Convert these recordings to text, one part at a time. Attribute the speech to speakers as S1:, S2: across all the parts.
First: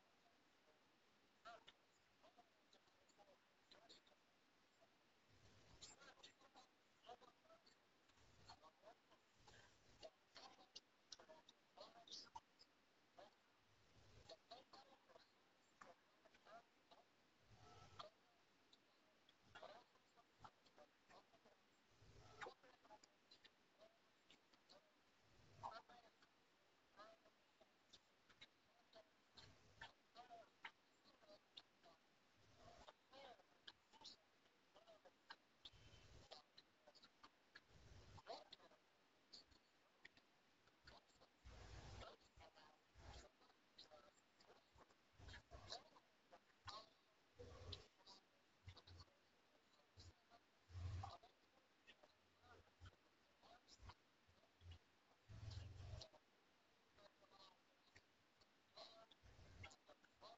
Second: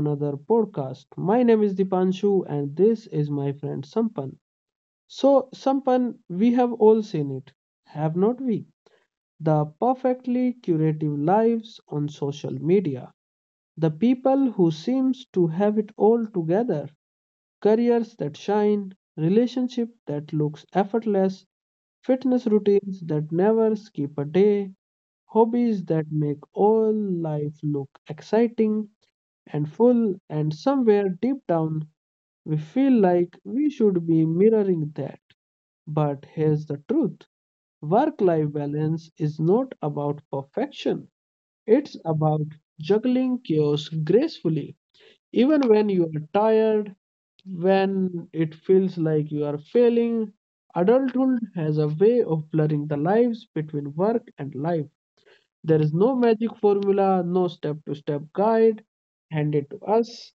S1: another podcast. My name is Dipanshu, and this is my friend Sampan. So, Sampan, we have all seen it, have not we? The perfectly curative lives on social media. The people who seems to have it all together. Careers that shine, relationship that looks effortless, fitness routines that never skip a day, hobbies that make all life look exciting, and full, and somewhere deep down, we feel like we should be mirroring that. But here's the truth, work life balance is not about perfection, it's about juggling chaos gracefully. Even when you are tired, when it feels like you are failing, adulthood has a way of blurring the lines between work and life. There is no magic formula, no step to step guide handed to us.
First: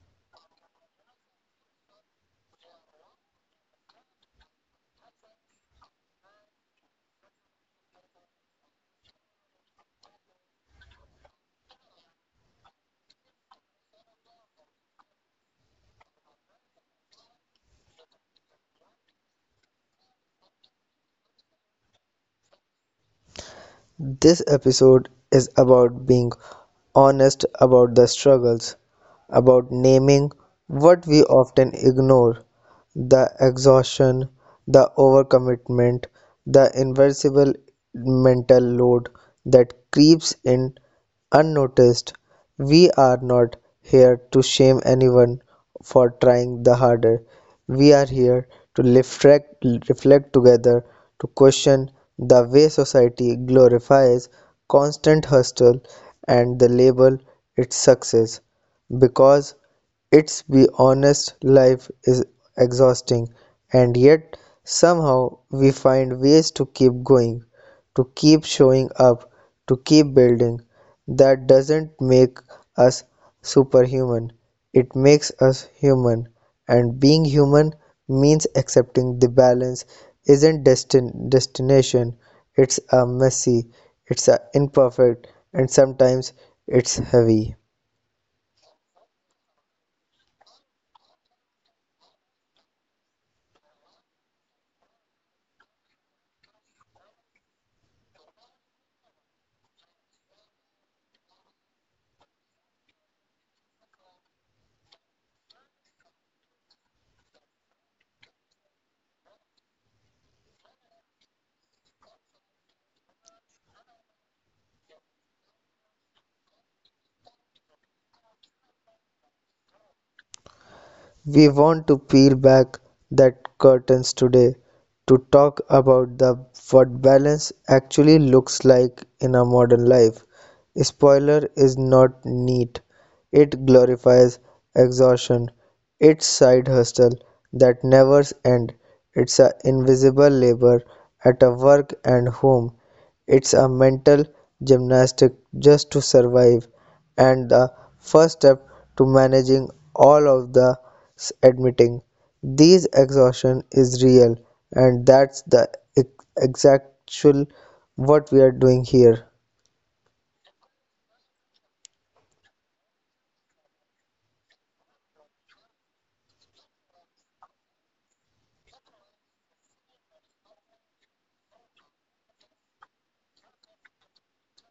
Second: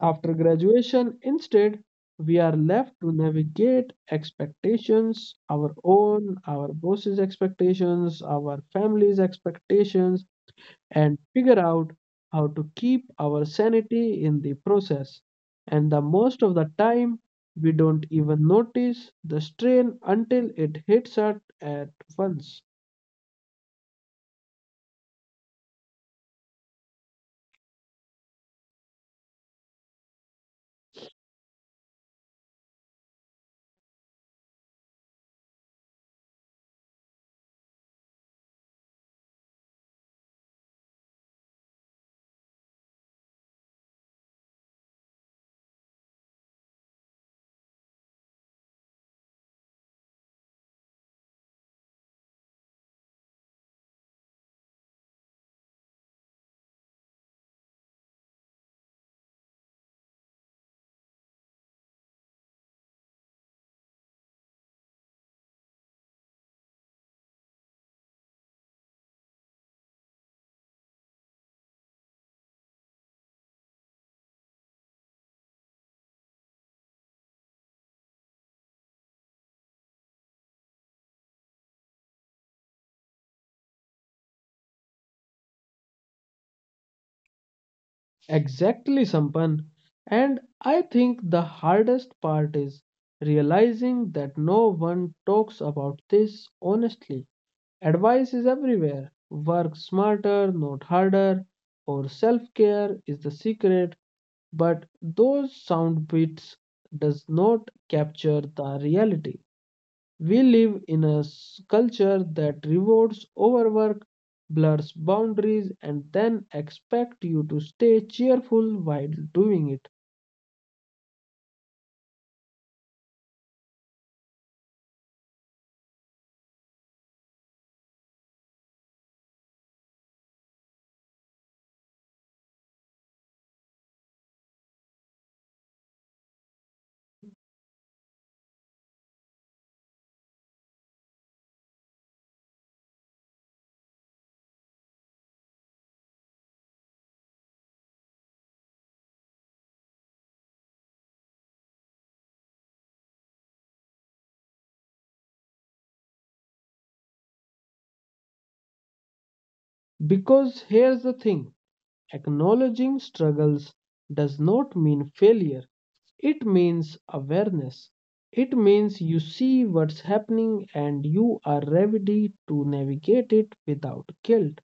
S1: After graduation, instead, we are left to navigate expectations, our own, our boss's expectations, our family's expectations, and figure out how to keep our sanity in the process. And the most of the time, we don't even notice the strain until it hits us at once.
S2: This episode is about being honest about the struggles, about naming what we often ignore, the exhaustion, the overcommitment, the invincible mental load that creeps in unnoticed. We are not here to shame anyone for trying the harder. We are here to reflect together, to question the way society glorifies constant hustle and the label its success. Because its be honest life is exhausting and yet somehow we find ways to keep going, to keep showing up, to keep building. That doesn't make us superhuman. It makes us human. And being human means accepting the balance isn't destination. It's a messy, it's a imperfect, and sometimes it's heavy.
S1: Exactly, Sampan. And I think the hardest part is realizing that no one talks about this honestly. Advice is everywhere. Work smarter, not harder, or self care is the secret. But those sound bites does not capture the reality. We live in a culture that rewards overwork, blurs boundaries, and then expect you to stay cheerful while doing it.
S2: We want to peel back that curtains today to talk about the what balance actually looks like in our modern life. Spoiler is not neat. It glorifies exhaustion, its side hustle that never ends, it's a invisible labor at a work and home, it's a mental gymnastic just to survive, and the first step to managing all of the admitting these exhaustion is real and that's the exactual what we are doing here.
S1: Because here's the thing, acknowledging struggles does not mean failure, it means awareness. It means you see what's happening and you are ready to navigate it without guilt.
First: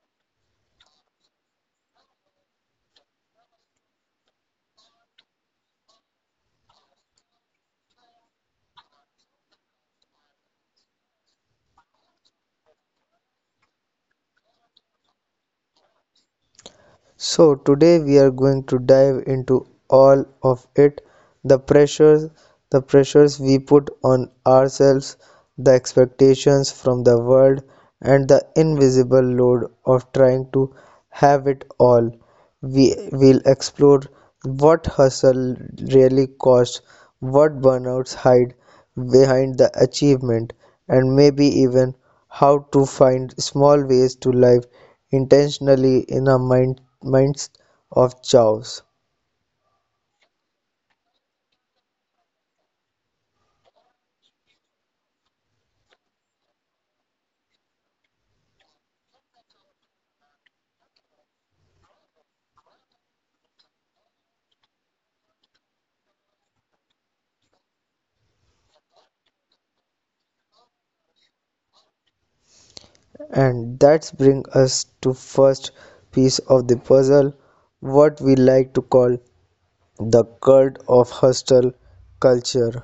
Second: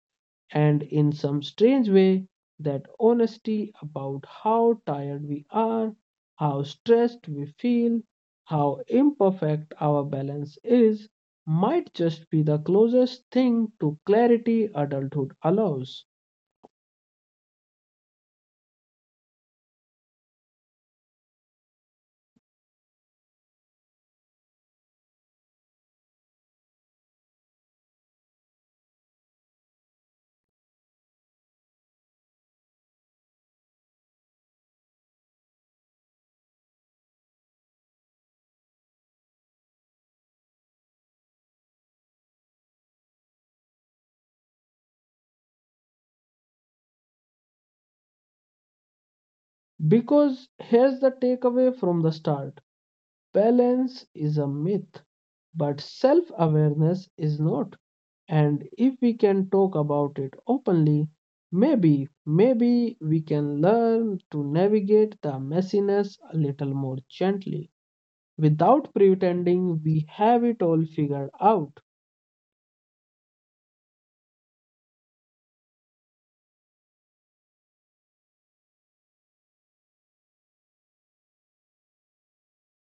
S1: And in some strange way, that honesty about how tired we are, how stressed we feel, how imperfect our balance is, might just be the closest thing to clarity adulthood allows.
S2: So, today we are going to dive into all of it, the pressures, the pressures we put on ourselves, the expectations from the world, and the invisible load of trying to have it all. We will explore what hustle really costs, what burnouts hide behind the achievement, and maybe even how to find small ways to live intentionally in a mind midst of chaos.
S1: Because here's the takeaway from the start, balance is a myth, but self awareness is not. And if we can talk about it openly, maybe we can learn to navigate the messiness a little more gently without pretending we have it all figured out.
S2: And that brings us to first piece of the puzzle, what we like to call the cult of hustle culture.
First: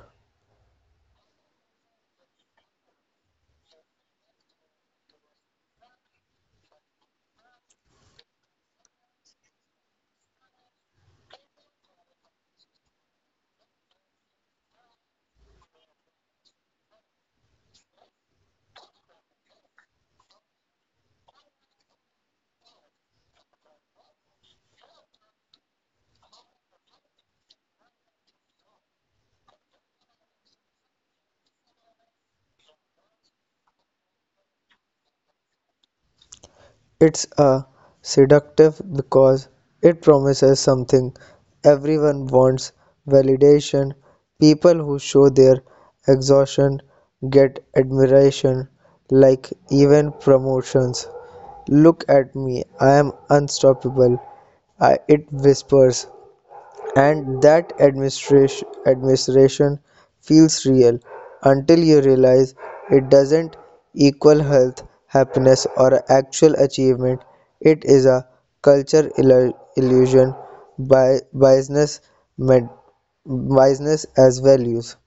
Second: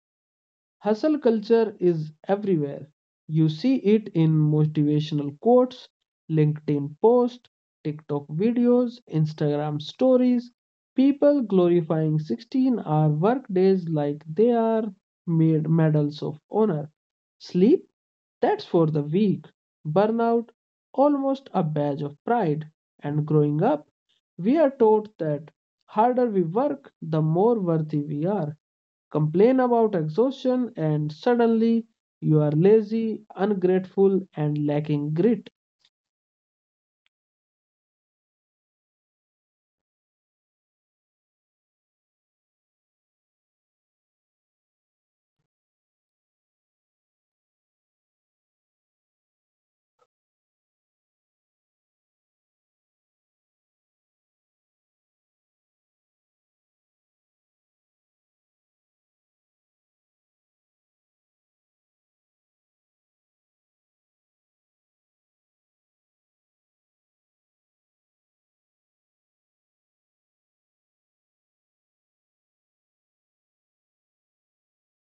S1: Hustle culture is everywhere. You see it in motivational quotes, LinkedIn posts, TikTok videos, Instagram stories, people glorifying 16-hour workdays like they are made medals of honor. Sleep? That's for the weak. Burnout? Almost a badge of pride. And growing up, we are taught that harder we work, the more worthy we are, complain about exhaustion, and suddenly you are lazy, ungrateful, and lacking grit.
S2: It's a seductive because it promises something everyone wants, validation. People who show their exhaustion get admiration, like even promotions. Look at me, I am unstoppable. I, it whispers. And that administration feels real until you realize it doesn't equal health, happiness, or actual achievement. It is a culture illusion by biasness, med- biasness as values.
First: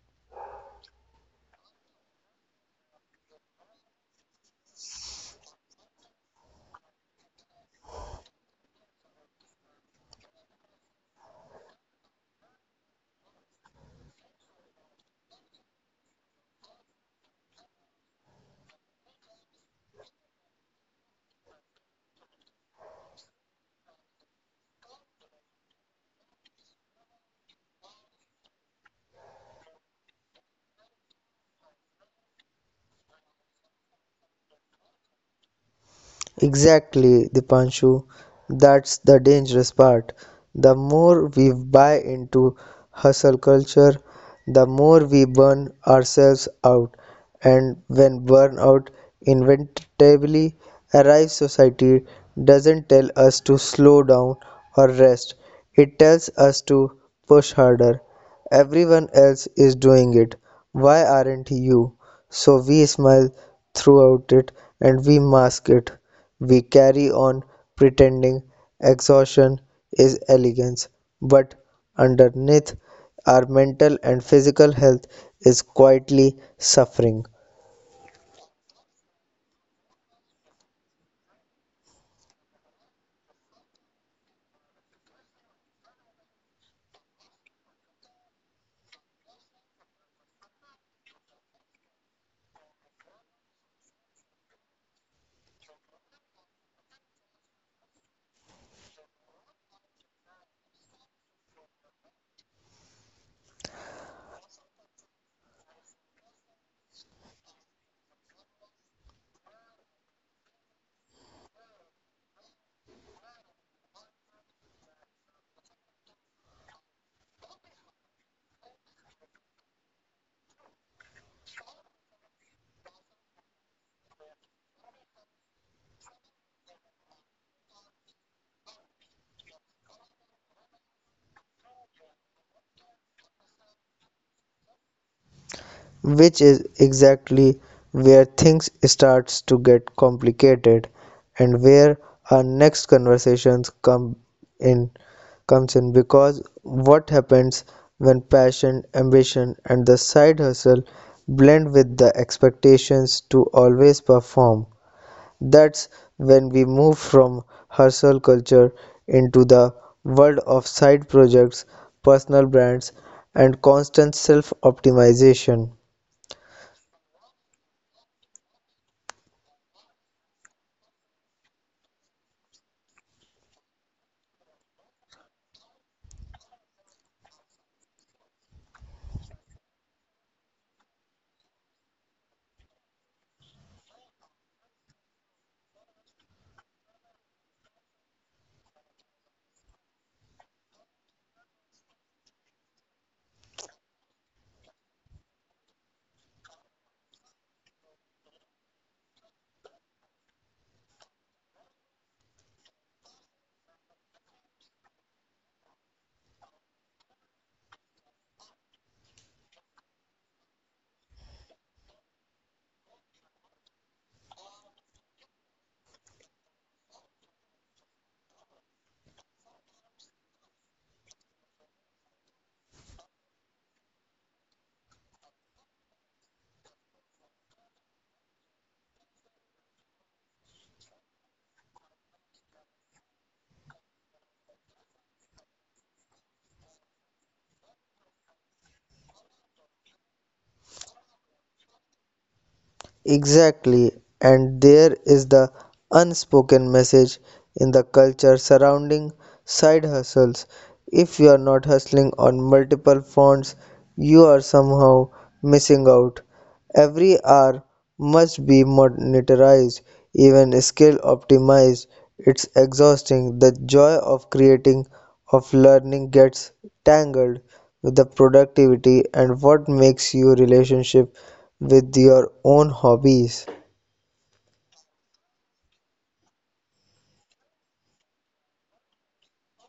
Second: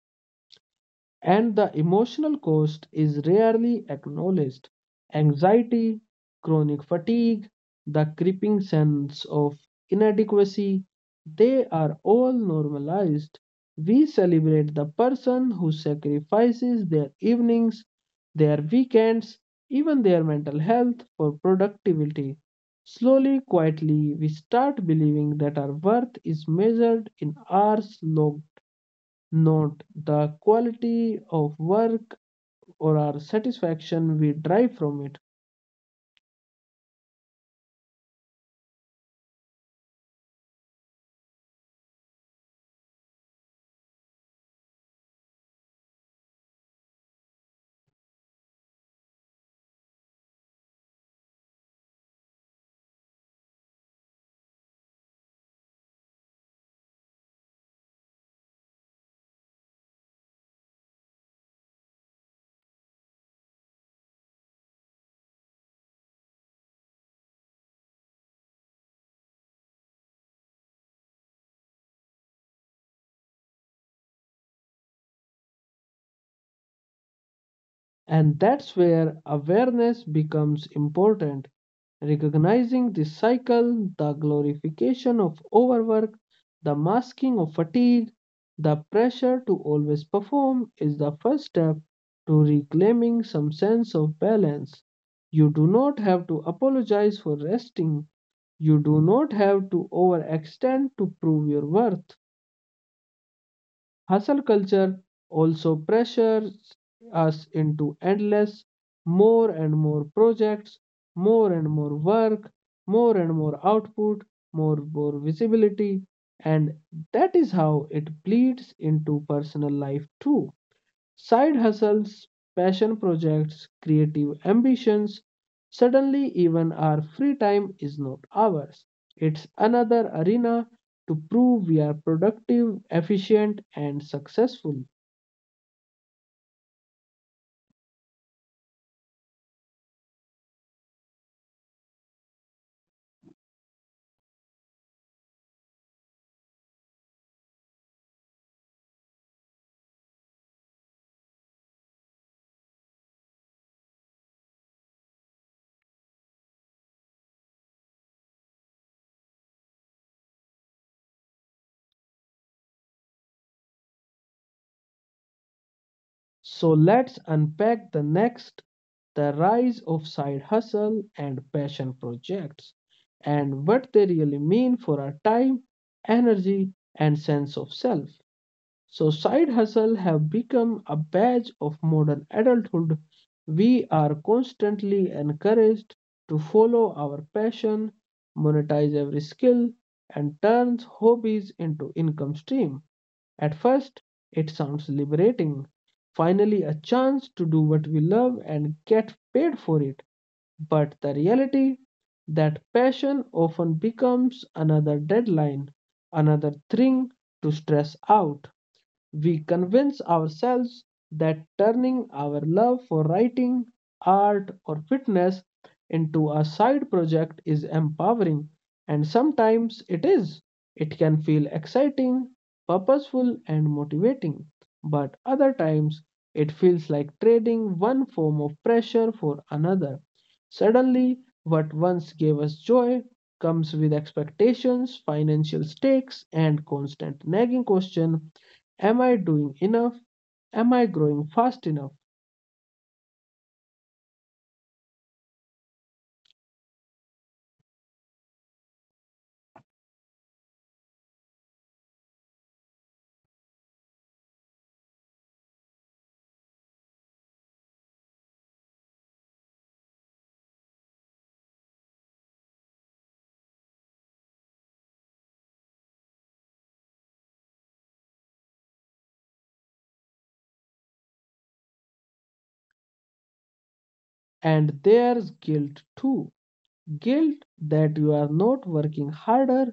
S1: And the emotional cost is rarely acknowledged. Anxiety, chronic fatigue, the creeping sense of inadequacy, they are all normalized. We celebrate the person who sacrifices their evenings, their weekends, even their mental health for productivity. Slowly, quietly, we start believing that our worth is measured in hours logged, not the quality of work or our satisfaction we derive from it.
S2: Exactly, Dipanshu. That's the dangerous part. The more we buy into hustle culture, the more we burn ourselves out. And when burnout inevitably arrives, society doesn't tell us to slow down or rest, it tells us to push harder. Everyone else is doing it. Why aren't you? So we smile throughout it and we mask it. We carry on pretending exhaustion is elegance, but underneath our mental and physical health is quietly suffering.
S1: And that's where awareness becomes important. Recognizing this cycle, the glorification of overwork, the masking of fatigue, the pressure to always perform is the first step to reclaiming some sense of balance. You do not have to apologize for resting. You do not have to overextend to prove your worth. Hustle culture also pressures us into endless, more and more projects, more and more work, more and more output, more and more visibility, and that is how it bleeds into personal life too. Side hustles, passion projects, creative ambitions. Suddenly, even our free time is not ours. It's another arena to prove we are productive, efficient, and successful.
S2: Which is exactly where things starts to get complicated and where our next conversations in comes in, because what happens when passion, ambition and the side hustle blend with the expectations to always perform? That's when we move from hustle culture into the world of side projects, personal brands and constant self-optimization.
S1: So, let's unpack the next, the rise of side hustle and passion projects and what they really mean for our time, energy, and sense of self. So side hustle have become a badge of modern adulthood. We are constantly encouraged to follow our passion, monetize every skill, and turn hobbies into income stream. At first, it sounds liberating. Finally, a chance to do what we love and get paid for it. But the reality that passion often becomes another deadline, another thing to stress out, we convince ourselves that turning our love for writing, art, or fitness into a side project is empowering, and sometimes it is. It can feel exciting, purposeful, and motivating, but other times it feels like trading one form of pressure for another. Suddenly, what once gave us joy comes with expectations, financial stakes, and constant nagging question, am I doing enough? Am I growing fast enough?
S2: Exactly, and there is the unspoken message in the culture surrounding side hustles. If you are not hustling on multiple fronts, you are somehow missing out. Every hour must be monetized, even skill optimized. It's exhausting. The joy of creating of learning gets tangled with the productivity and what makes your relationship with your own hobbies.
S1: And there's guilt too. Guilt that you are not working harder,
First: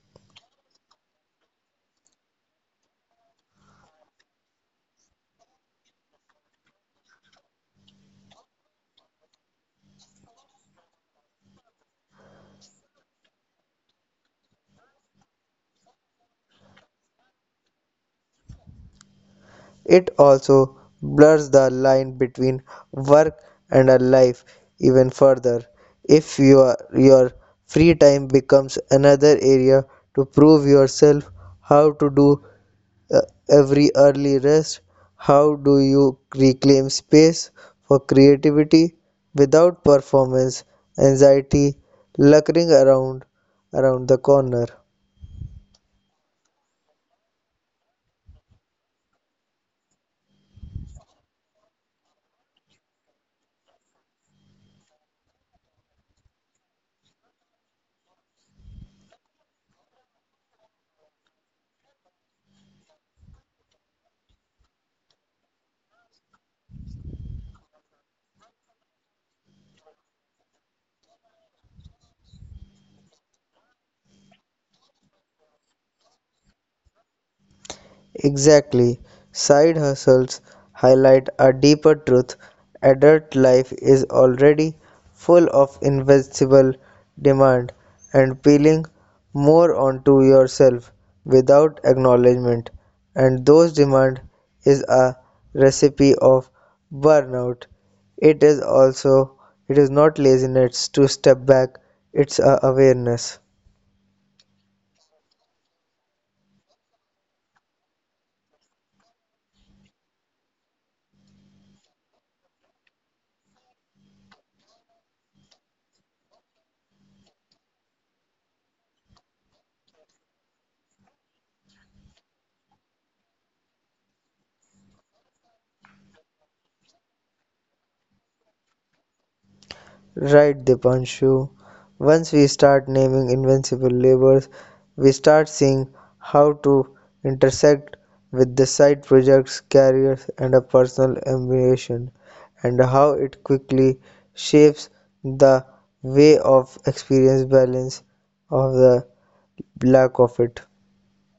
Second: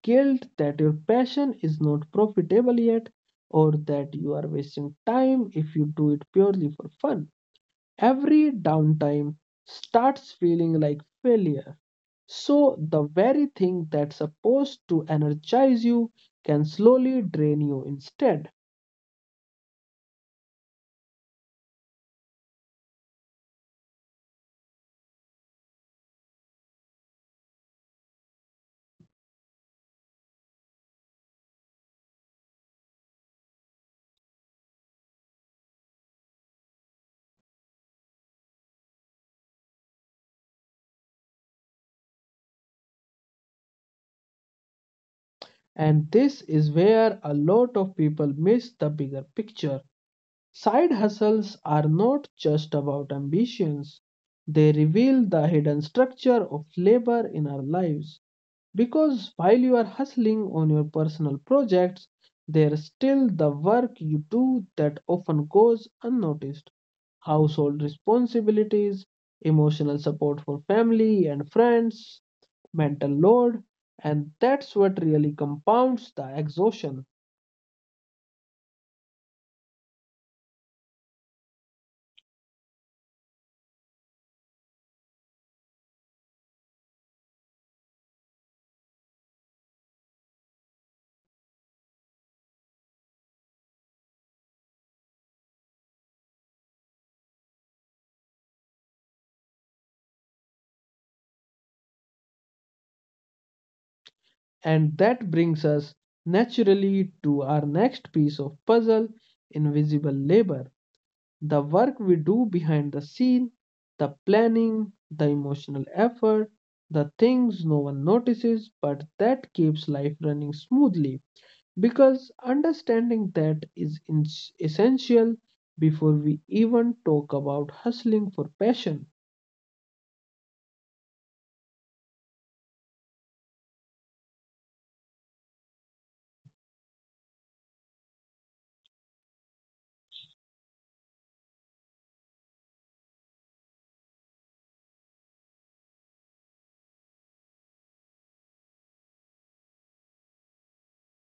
S1: guilt that your passion is not profitable yet, or that you are wasting time if you do it purely for fun. Every downtime starts feeling like failure. So, the very thing that's supposed to energize you can slowly drain you instead.
S2: It also blurs the line between work and a life even further if your free time becomes another area to prove yourself how to do uh, every early rest? How do you reclaim space for creativity without performance anxiety lurking around the corner?
S1: And this is where a lot of people miss the bigger picture. Side hustles are not just about ambitions, they reveal the hidden structure of labor in our lives. Because while you are hustling on your personal projects, there's still the work you do that often goes unnoticed, household responsibilities, emotional support for family and friends, mental load, and that's what really compounds the exhaustion.
S2: Exactly. Side hustles highlight a deeper truth. Adult life is already full of invisible demand and peeling more onto yourself without acknowledgement. And those demand is a recipe of burnout. It is also it is not laziness to step back, it's a awareness.
S1: And that brings us naturally to our next piece of puzzle, invisible labor. The work we do behind the scene, the planning, the emotional effort, the things no one notices, but that keeps life running smoothly. Because understanding that is essential before we even talk about hustling for passion.
S2: Right, Dipanshu. Once we start naming invincible labors, we start seeing how to intersect with the side projects, careers, and a personal ambition, and how it quickly shapes the way of experience balance of the lack of it.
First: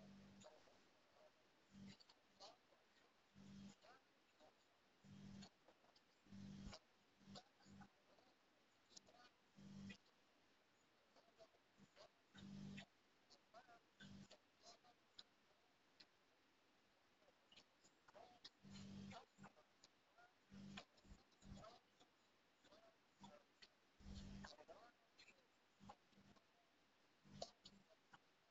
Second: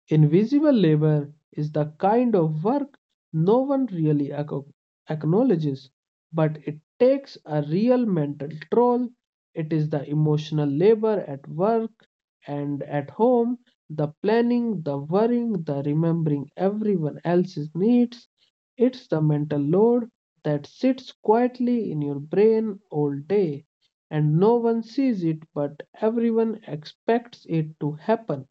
S1: Invisible labor is the kind of work no one really acknowledges, but it takes a real mental toll. It is the emotional labor at work and at home, the planning, the worrying, the remembering everyone else's needs. It's the mental load that sits quietly in your brain all day, and no one sees it, but everyone expects it to happen.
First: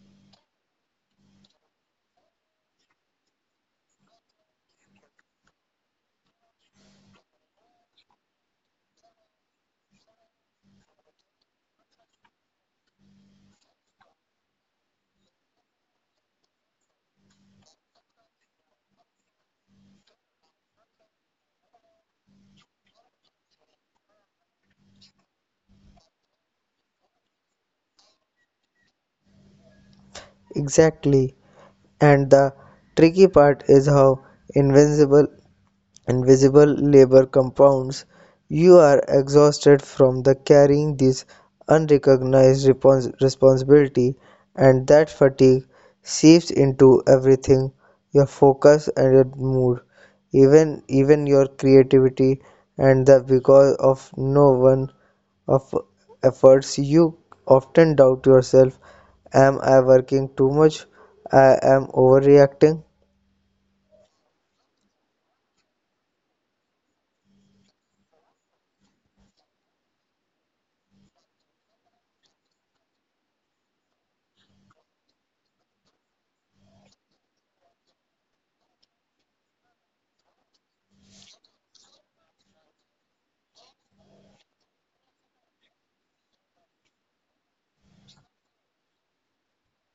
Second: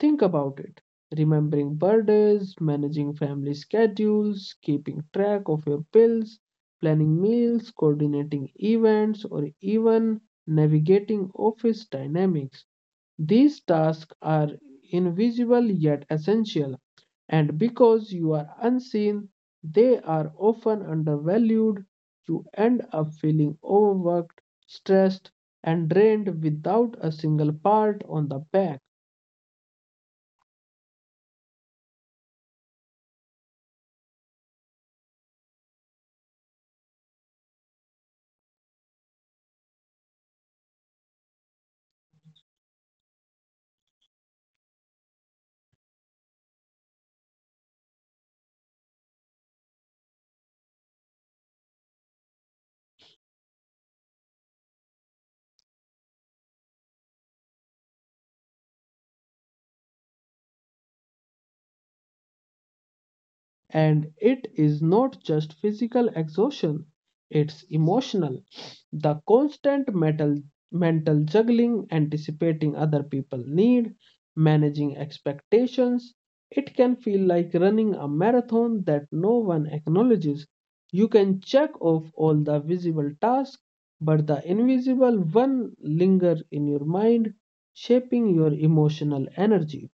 S1: Think about it. Remembering birthdays, managing family schedules, keeping track of your bills, planning meals, coordinating events, or even navigating office dynamics. These tasks are invisible yet essential, and because you are unseen, they are often undervalued. You end up feeling overworked, stressed, and drained without a single pat on the back.
S2: Exactly. And the tricky part is how invincible invisible labor compounds, you are exhausted from the carrying this unrecognized responsibility, and that fatigue seeps into everything, your focus and your mood, even your creativity, and that because of no one of efforts, you often doubt yourself. Am I working too much? I am overreacting.
S1: And it is not just physical exhaustion, it's emotional. The constant mental juggling, anticipating other people's need, managing expectations. It can feel like running a marathon that no one acknowledges. You can check off all the visible tasks, but the invisible one linger in your mind, shaping your emotional energy.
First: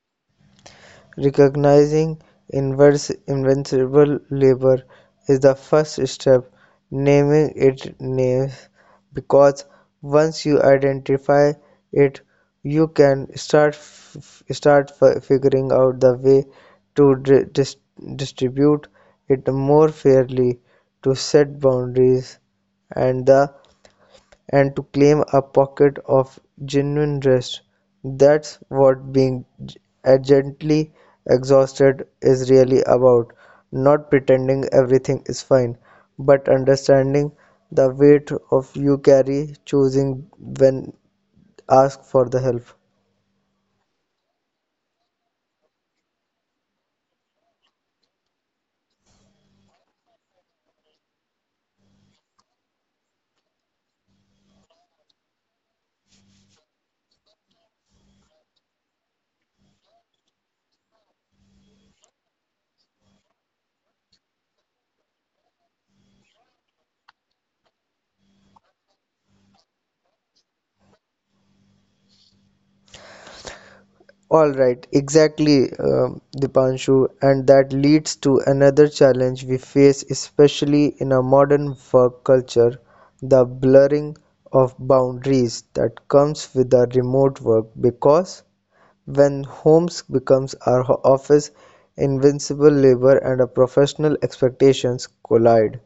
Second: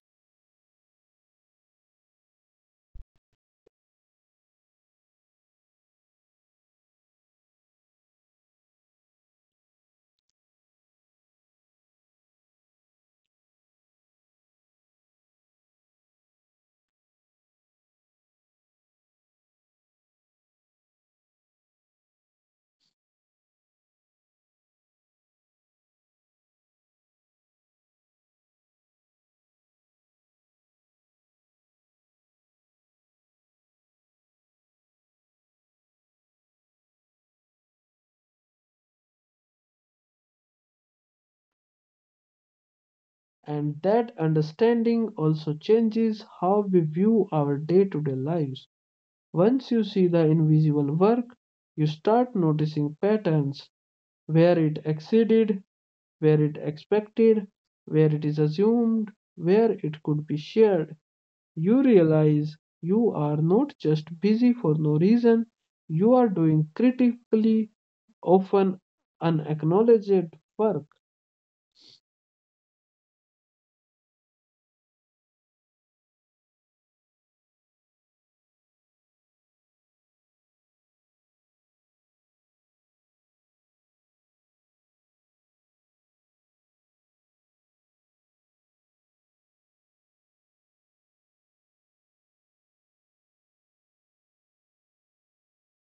S2: Recognizing inverse invincible labor is the first step; naming it names because once you identify it, you can start f figuring out the way to dis- distribute it more fairly, to set boundaries and the and to claim a pocket of genuine rest, that's what being a gently exhausted is really about. Not pretending everything is fine, but understanding the weight of you carry, choosing when ask for the help.
S1: And that understanding also changes how we view our day to day lives. Once you see the invisible work, you start noticing patterns where it exceeded, where it expected, where it is assumed, where it could be shared. You realize you are not just busy for no reason, you are doing critically, often unacknowledged work.
S2: All right, exactly, Dipanshu, and that leads to another challenge we face, especially in a modern work culture, the blurring of boundaries that comes with the remote work. Because when homes becomes our office, invincible labor and a professional expectations collide.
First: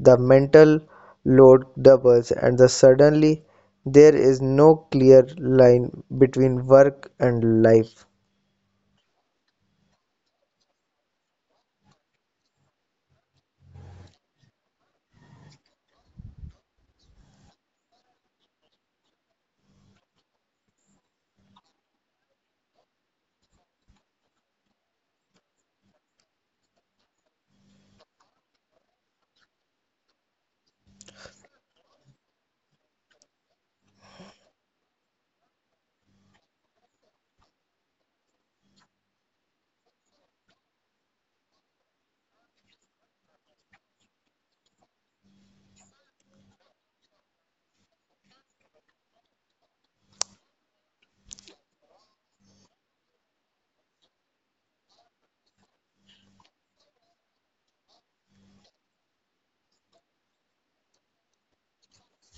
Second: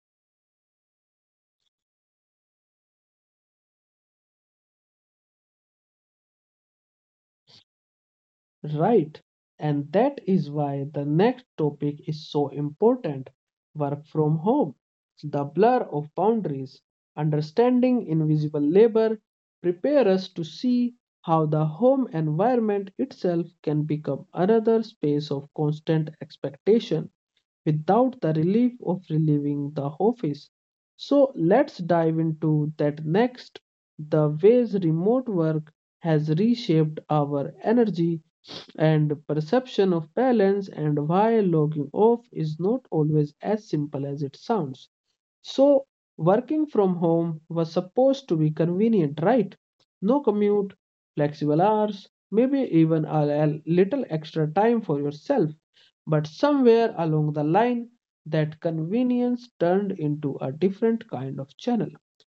S2: The mental load doubles, and the suddenly there is no clear line between work and life.
S1: Right. And that is why the next topic is so important, work from home, the blur of boundaries. Understanding invisible labor prepare us to see how the home environment itself can become another space of constant expectation without the relief of relieving the office. So let's dive into that next, the ways remote work has reshaped our energy and perception of balance and why logging off is not always as simple as it sounds. So, working from home was supposed to be convenient, right? No commute, flexible hours, maybe even a little extra time for yourself. But somewhere along the line, that convenience turned into a different kind of channel.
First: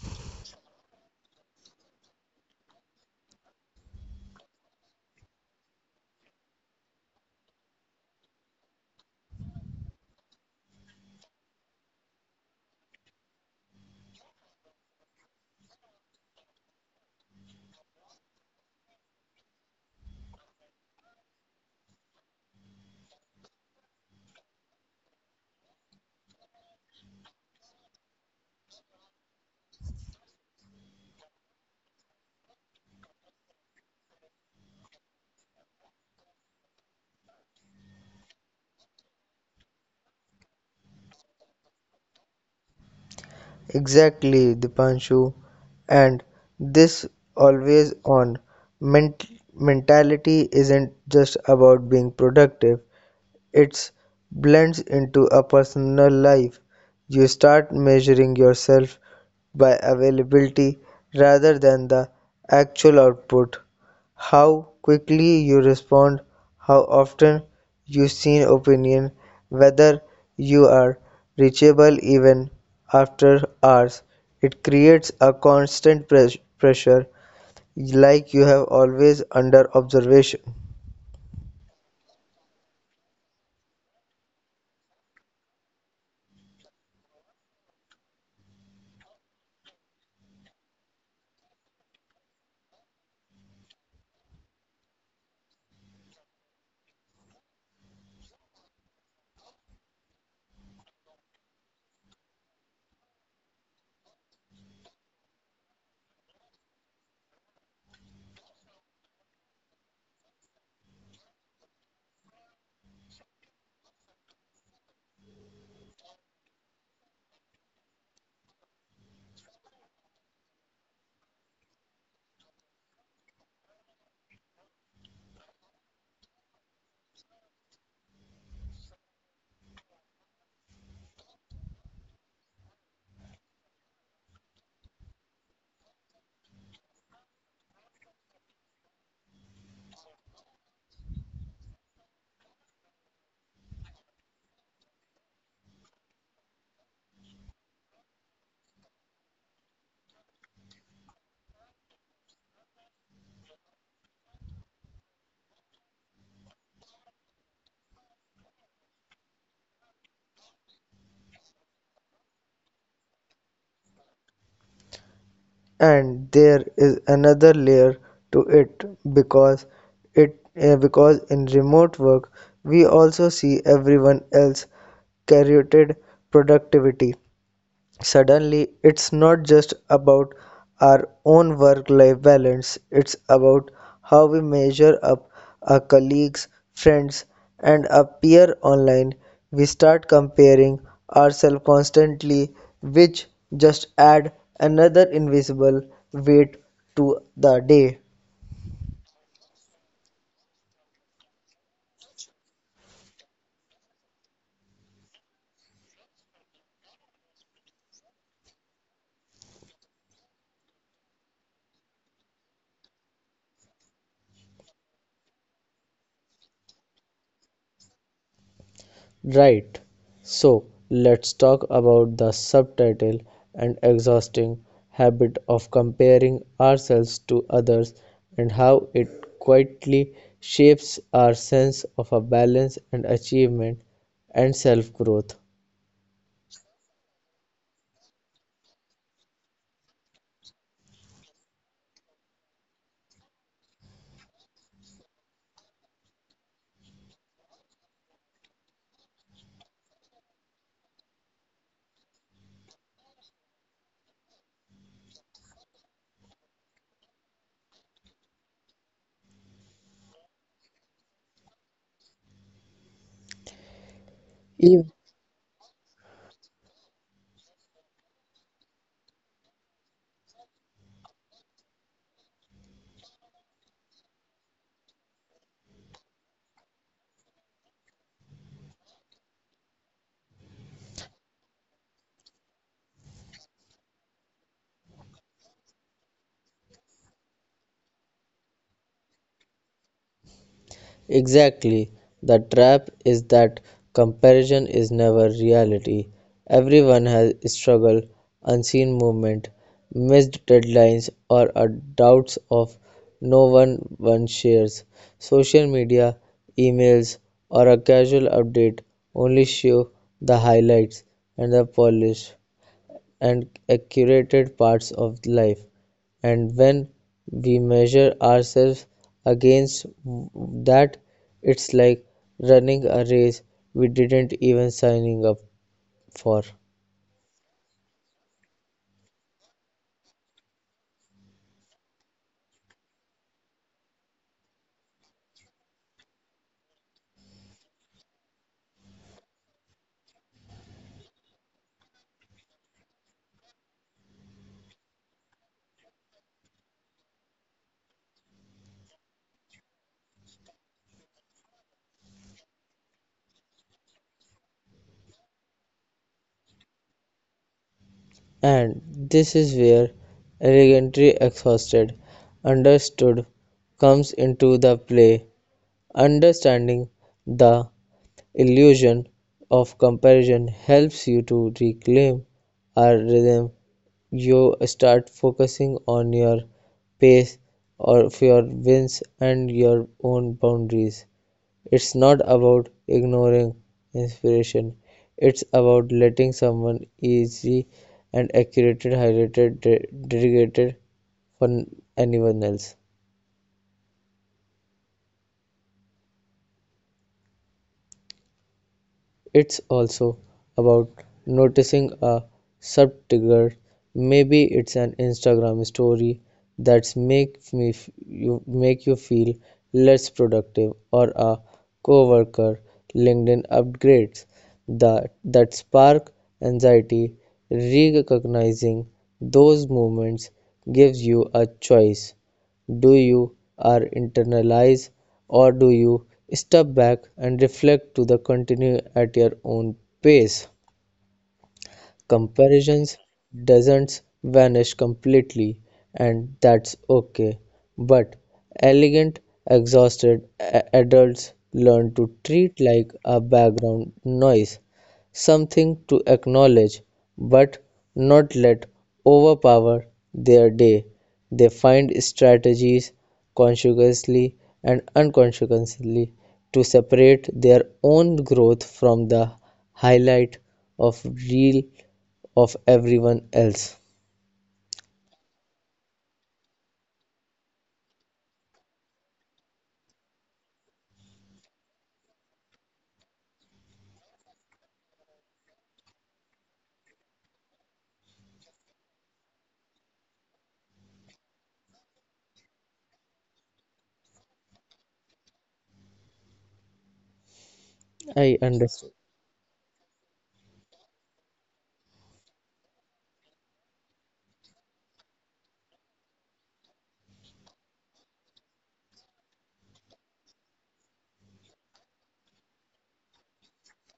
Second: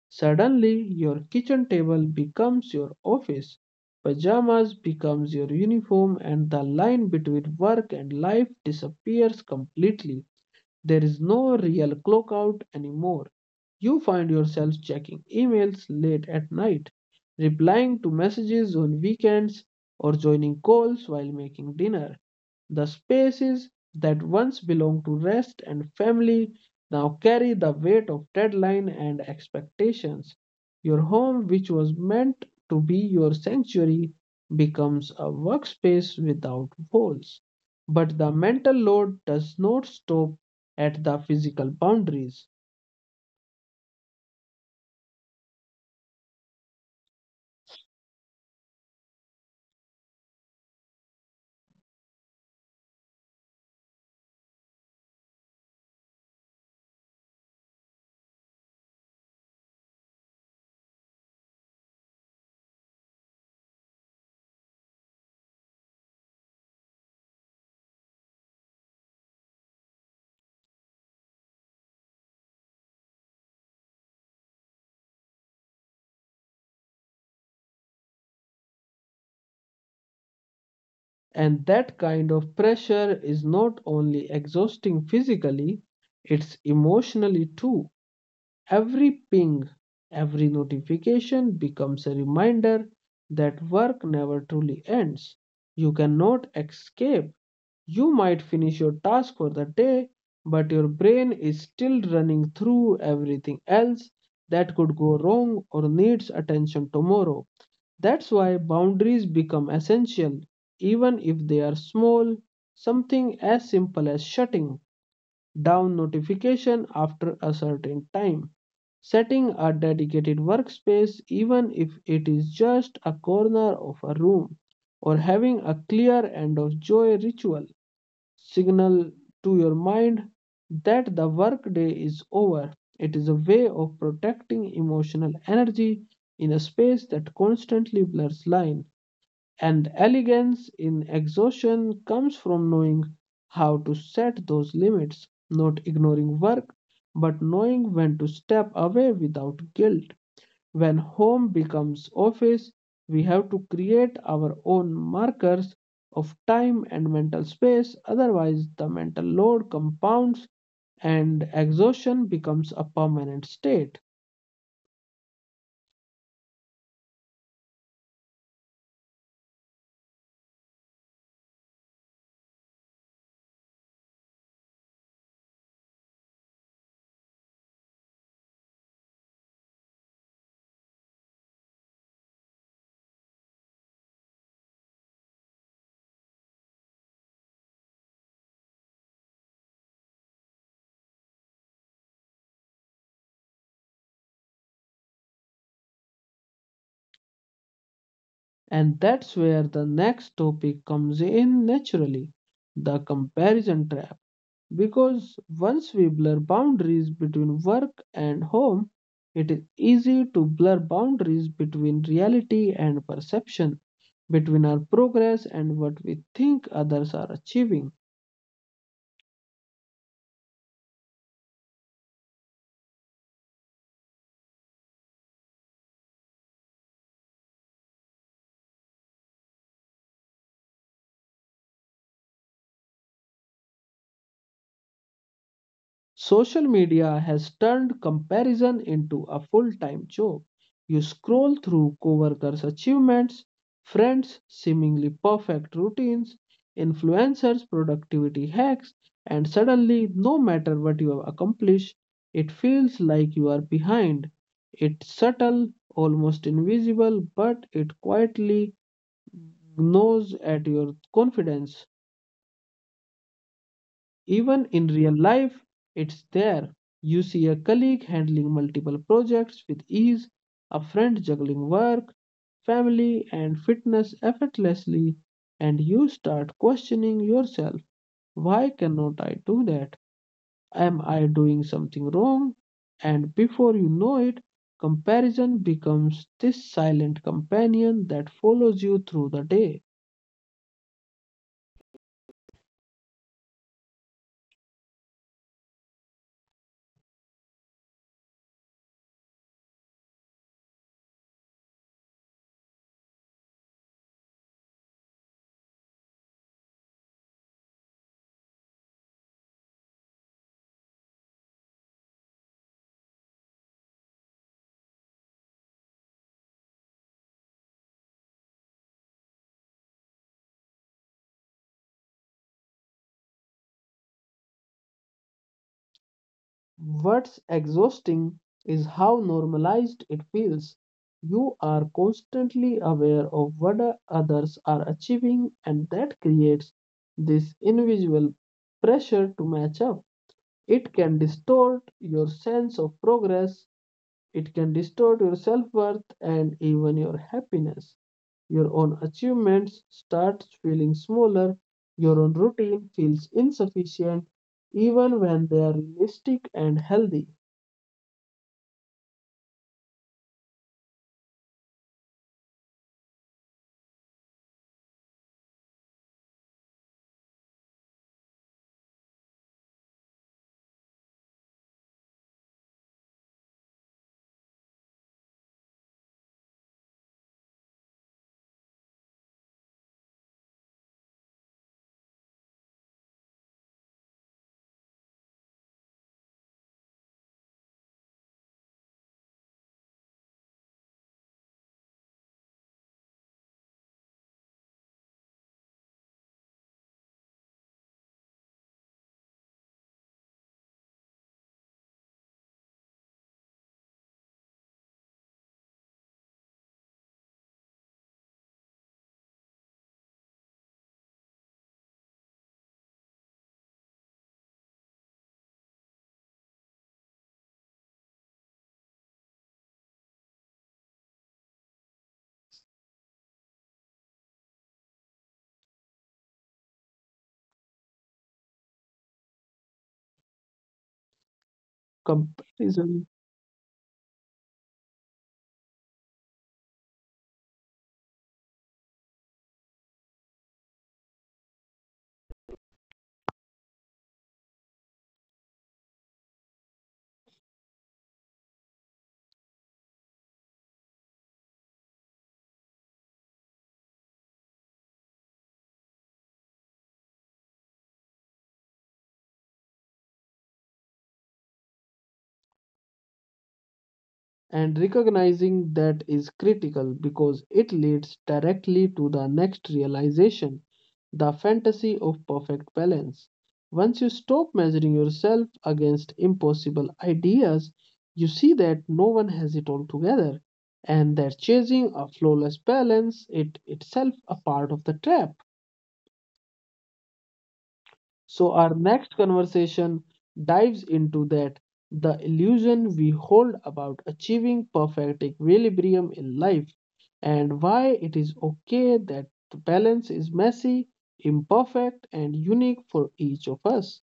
S1: Suddenly, your kitchen table becomes your office, pajamas becomes your uniform and the line between work and life disappears completely. There is no real clock out anymore. You find yourself checking emails late at night, replying to messages on weekends, or joining calls while making dinner. The spaces that once belonged to rest and family now carry the weight of deadline and expectations. Your home, which was meant to be your sanctuary, becomes a workspace without walls. But the mental load does not stop at the physical boundaries.
S2: Exactly, Dipanshu. And this always on ment- mentality isn't just about being productive, it blends into a personal life; you start measuring yourself by availability rather than the actual output. How quickly you respond, how often you seek opinion, whether you are reachable even after hours. It creates a constant pressure, like you have always under observation.
S1: And that kind of pressure is not only exhausting physically, it's emotionally too. Every ping, every notification becomes a reminder that work never truly ends. You cannot escape. You might finish your task for the day, but your brain is still running through everything else that could go wrong or needs attention tomorrow. That's why boundaries become essential, even if they are small, something as simple as shutting down notification after a certain time, setting a dedicated workspace, even if it is just a corner of a room, or having a clear end of joy ritual, signal to your mind that the workday is over. It is a way of protecting emotional energy in a space that constantly blurs line. And elegance in exhaustion comes from knowing how to set those limits, not ignoring work, but knowing when to step away without guilt. When home becomes office, we have to create our own markers of time and mental space, otherwise, the mental load compounds and exhaustion becomes a permanent state.
S2: And there is another layer to because it because in remote work we also see everyone else curated productivity, suddenly it's not just about our own work life balance, it's about how we measure up our colleagues, friends, and our peer online. We start comparing ourselves constantly, which just add another invisible weight to the day.
S1: And that's where the next topic comes in naturally, the comparison trap. Because once we blur boundaries between work and home, it is easy to blur boundaries between reality and perception, between our progress and what we think others are achieving.
S2: Right. So let's talk about the subtitle and exhausting habit of comparing ourselves to others and how it quietly shapes our sense of a balance and achievement and self growth.
S1: Social media has turned comparison into a full-time job. You scroll through coworkers' achievements, friends' seemingly perfect routines, influencers' productivity hacks, and suddenly, no matter what you have accomplished, it feels like you are behind. It's subtle, almost invisible, but it quietly gnaws at your confidence. Even in real life, it's there. You see a colleague handling multiple projects with ease, a friend juggling work, family, and fitness effortlessly, and you start questioning yourself. Why cannot I do that? Am I doing something wrong? And before you know it, comparison becomes this silent companion that follows you through the day.
S2: Exactly. The trap is that comparison is never reality. Everyone has struggle, unseen movement, missed deadlines, or a doubts of no one one shares. Social media, emails, or a casual update only show the highlights and the polish and accurate parts of life. And when we measure ourselves against that, it's like running a race we didn't even signing up for.
S1: What's exhausting is how normalized it feels. You are constantly aware of what others are achieving, and that creates this individual pressure to match up. It can distort your sense of progress, it can distort your self worth, and even your happiness. Your own achievements start feeling smaller, your own routine feels insufficient, even when they are realistic and healthy.
S2: And this is where elegantly exhausted, understood comes into the play. Understanding the illusion of comparison helps you to reclaim our rhythm, you start focusing on your pace or your wins and your own boundaries. It's not about ignoring inspiration. It's about letting someone easy and accurate highlighted dedicated for anyone else. It's also about noticing a subtrigger. Maybe it's an Instagram story that's you make you feel less productive, or a coworker LinkedIn upgrades that spark anxiety. Recognizing those moments gives you a choice, do you are internalize or do you step back and reflect to the continue at your own pace, comparisons
S1: Comparison
S2: doesn't vanish completely and that's okay, but elegant exhausted adults learn to treat like a background noise, something to acknowledge, but not let overpower their day. They find strategies consciously and unconsciously to separate their own growth from the highlight of real of everyone else.
S1: and recognizing that is critical, because it leads directly to the next realization: the fantasy of perfect balance. Once you stop measuring yourself against impossible ideas, you see that no one has it all together, and that chasing a flawless balance it itself a part of the trap.
S2: I
S1: So, our
S2: understand.
S1: next conversation dives into that: the illusion we hold about achieving perfect equilibrium in life, and why it is okay that the balance is messy, imperfect, and unique for each of us.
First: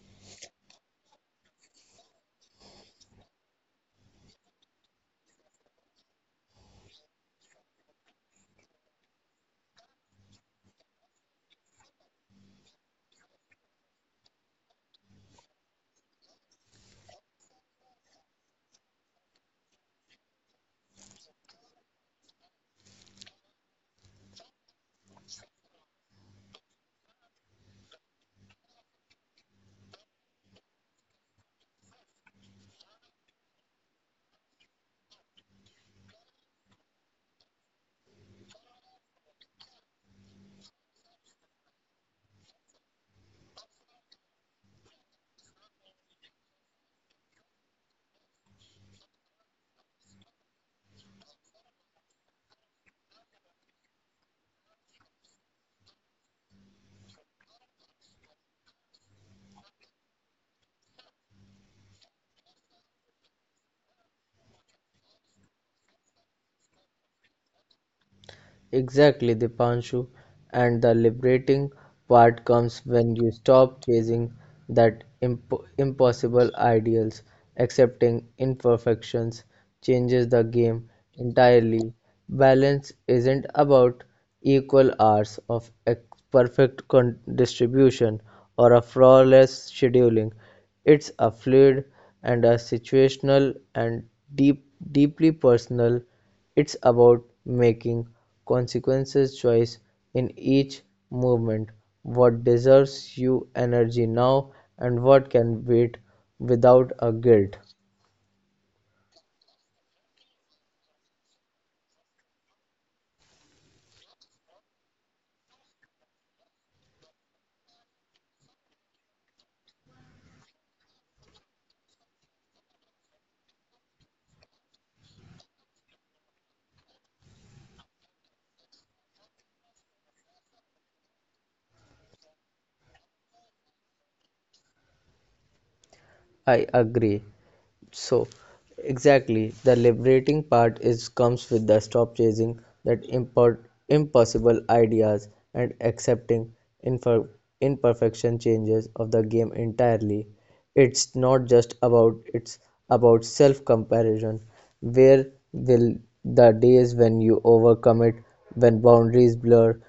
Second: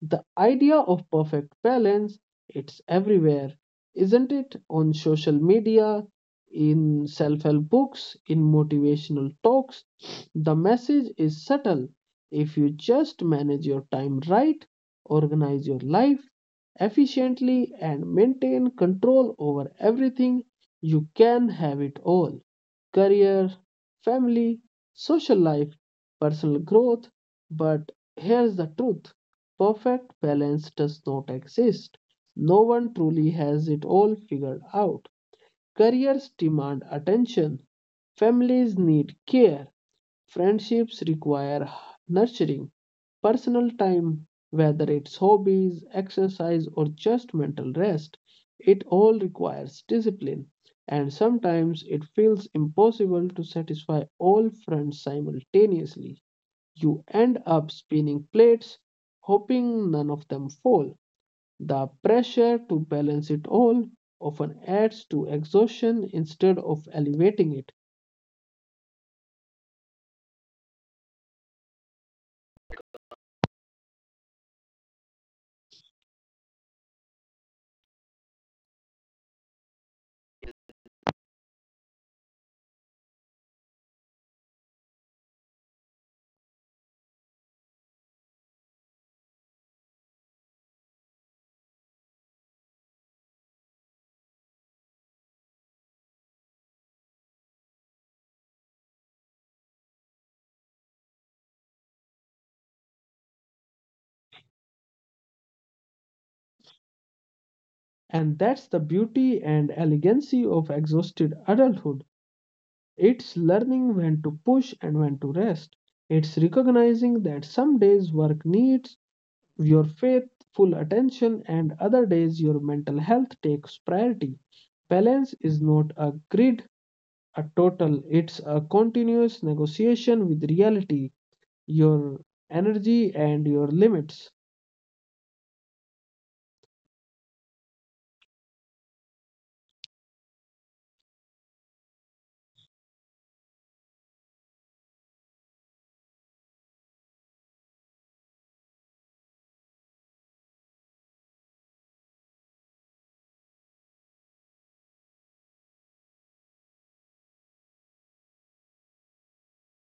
S1: The idea of perfect balance, it's everywhere, isn't it? On social media, in self help books, in motivational talks. The message is subtle: if you just manage your time right, organize your life efficiently, and maintain control over everything, you can have it all: career, family, social life, personal growth. But here's the truth: perfect balance does not exist. No one truly has it all figured out. Careers demand attention, families need care, friendships require nurturing, personal time, whether it's hobbies, exercise, or just mental rest. It all requires discipline, and sometimes it feels impossible to satisfy all fronts simultaneously. You end up spinning plates, hoping none of them fall. The pressure to balance it all often adds to exhaustion instead of elevating it.
S2: Exactly, Dipanshu. And the liberating part comes when you stop chasing that impossible ideals. Accepting imperfections changes the game entirely. Balance isn't about equal hours of perfect distribution or a flawless scheduling. It's a fluid and a situational and deeply personal, it's about making consequences choice in each movement, what deserves you energy now and what can wait without a guilt.
S1: And that's the beauty and elegancy of exhausted adulthood. It's learning when to push and when to rest. It's recognizing that some days work needs your faithful attention, and other days your mental health takes priority. Balance is not a grid, a total, it's a continuous negotiation with reality, your energy, and your limits.
S2: I agree. So exactly, the liberating part is comes with the stop chasing that import impossible ideas and accepting infer- imperfection changes of the game entirely. It's not just about it's about self comparison. Where will the days when you overcome it, when boundaries blur,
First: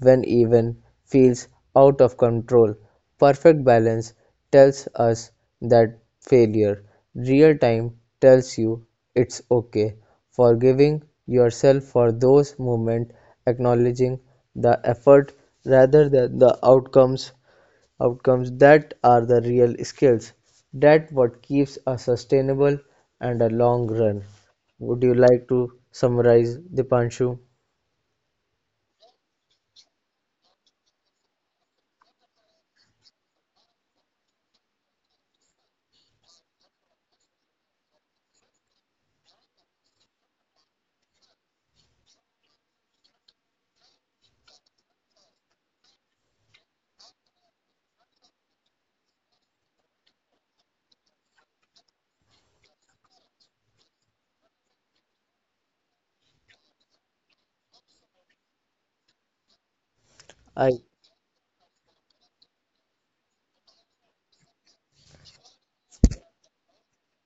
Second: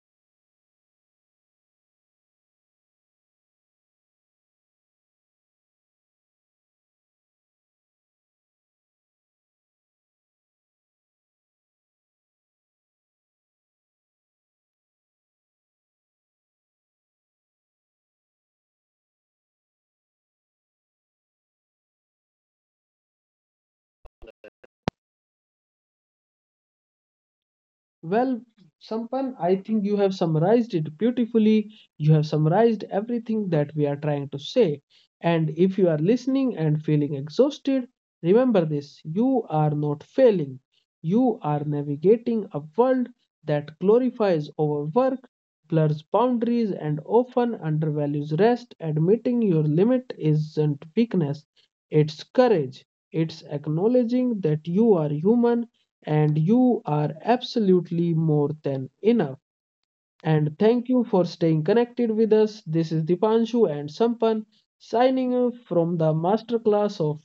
S2: when even feels out of control? Perfect balance tells us that failure. Real time tells you it's okay. Forgiving yourself for those moments, acknowledging the effort rather than the outcomes. Outcomes that are the real skills. That what keeps us sustainable and a long run. Would you like to summarize, Dipanshu?
S1: Well, Sampan, I think you have summarized it beautifully. You have summarized everything that we are trying to say. And if you are listening and feeling exhausted, remember this: you are not failing. You are navigating a world that glorifies overwork, blurs boundaries, and often undervalues rest. Admitting your limit isn't weakness, it's courage. It's acknowledging that you are human, and you are absolutely more than enough. And
S2: I
S1: thank you for staying connected with us. This is Dipanshu and Sampan, signing off from the masterclass of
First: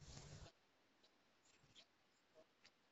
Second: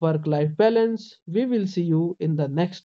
S1: work life balance. We will see you in the next